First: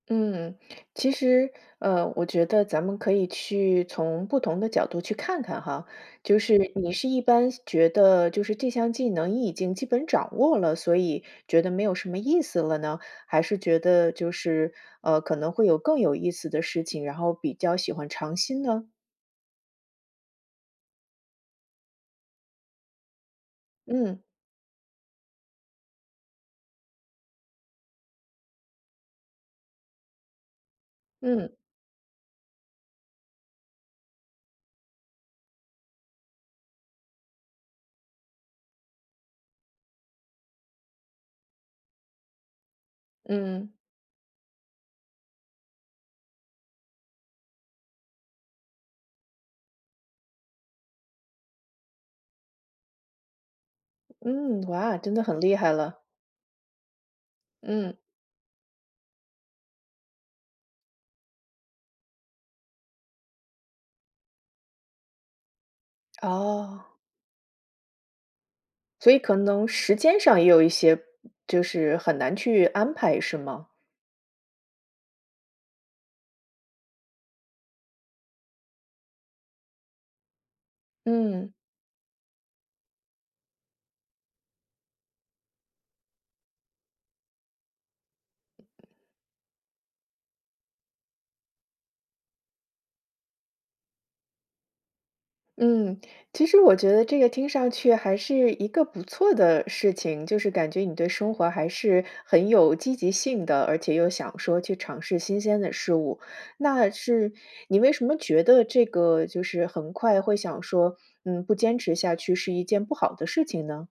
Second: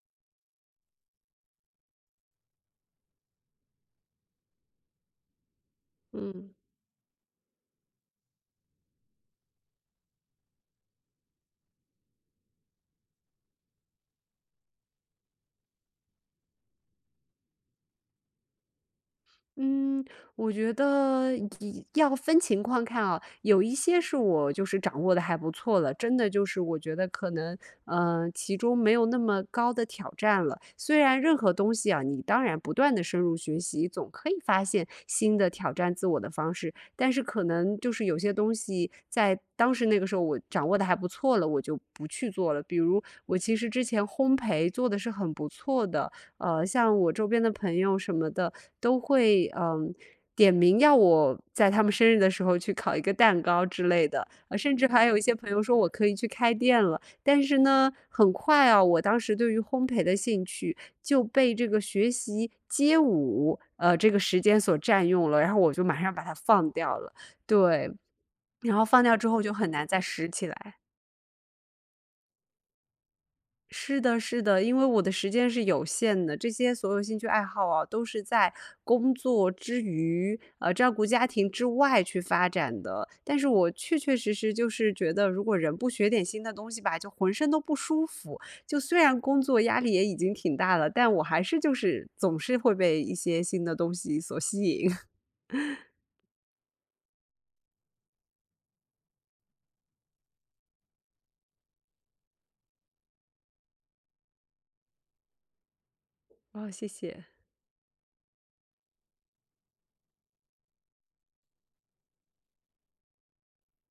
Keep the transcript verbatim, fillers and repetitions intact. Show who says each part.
Speaker 1: 嗯，其实，呃，我觉得咱们可以去从不同的角度去看看哈。就
Speaker 2: 嗯。
Speaker 1: 是你是一般觉得就是这项技能你已经基本掌握了，所以觉得没有什么意思了呢？还是觉得就是，呃，可能会有更有意思的事情，然后比较喜欢尝新呢？
Speaker 2: 嗯，我觉得要要分情况看啊。有一些是
Speaker 1: 嗯。
Speaker 2: 我就是掌握得还不错了，真的就是我觉得可能，呃，其中没有那么高的挑战了。虽然任何
Speaker 1: 嗯。
Speaker 2: 东西啊，你当然不断地深入学习，总可以发现新的挑战自我的方式。但是可能就是有些东西在当时那个时候我掌握得还不错了，我就不去做了。比如我其实
Speaker 1: 嗯。
Speaker 2: 之前烘培做得是很不错的，呃，像我周边的朋友什么的，都会，嗯，点名要我在他们生日的时候去烤一个蛋糕之类的，
Speaker 1: 嗯，
Speaker 2: 甚至
Speaker 1: 哇，
Speaker 2: 还
Speaker 1: 真
Speaker 2: 有一
Speaker 1: 的
Speaker 2: 些
Speaker 1: 很
Speaker 2: 朋
Speaker 1: 厉
Speaker 2: 友
Speaker 1: 害
Speaker 2: 说我
Speaker 1: 了。
Speaker 2: 可以去开店了。但是呢，
Speaker 1: 嗯。
Speaker 2: 很快啊，我当时对于烘培的兴趣就被这个学习街舞，呃，这个时间所占用了，然后我就马上把它放
Speaker 1: 哦。
Speaker 2: 掉了。对，然后放
Speaker 1: 所
Speaker 2: 掉
Speaker 1: 以
Speaker 2: 之
Speaker 1: 可
Speaker 2: 后就
Speaker 1: 能
Speaker 2: 很难
Speaker 1: 时
Speaker 2: 再
Speaker 1: 间
Speaker 2: 拾
Speaker 1: 上也
Speaker 2: 起
Speaker 1: 有一
Speaker 2: 来。
Speaker 1: 些，就是很难去安排是吗？
Speaker 2: 是的是的。因为我的时间是有限的，这些所有兴趣爱好啊，都是在工作之余，啊，照顾家庭
Speaker 1: 嗯。
Speaker 2: 之外去发展的。但是我确确实实就是觉得，如果人不学点新的东西吧，就浑身都不舒服。就虽然工作压力也已经挺大了，但我还是就是总是会被一些新的东西所吸引。
Speaker 1: 嗯，其实我觉得这个听上去还是一个不错的事情。就是感觉你对生活还是很有积极性的，而且又想说去尝试新鲜的事物。
Speaker 2: 哦，谢
Speaker 1: 那
Speaker 2: 谢。
Speaker 1: 是，你为什么觉得这个就是很快会想说，嗯，不坚持下去是一件不好的事情呢？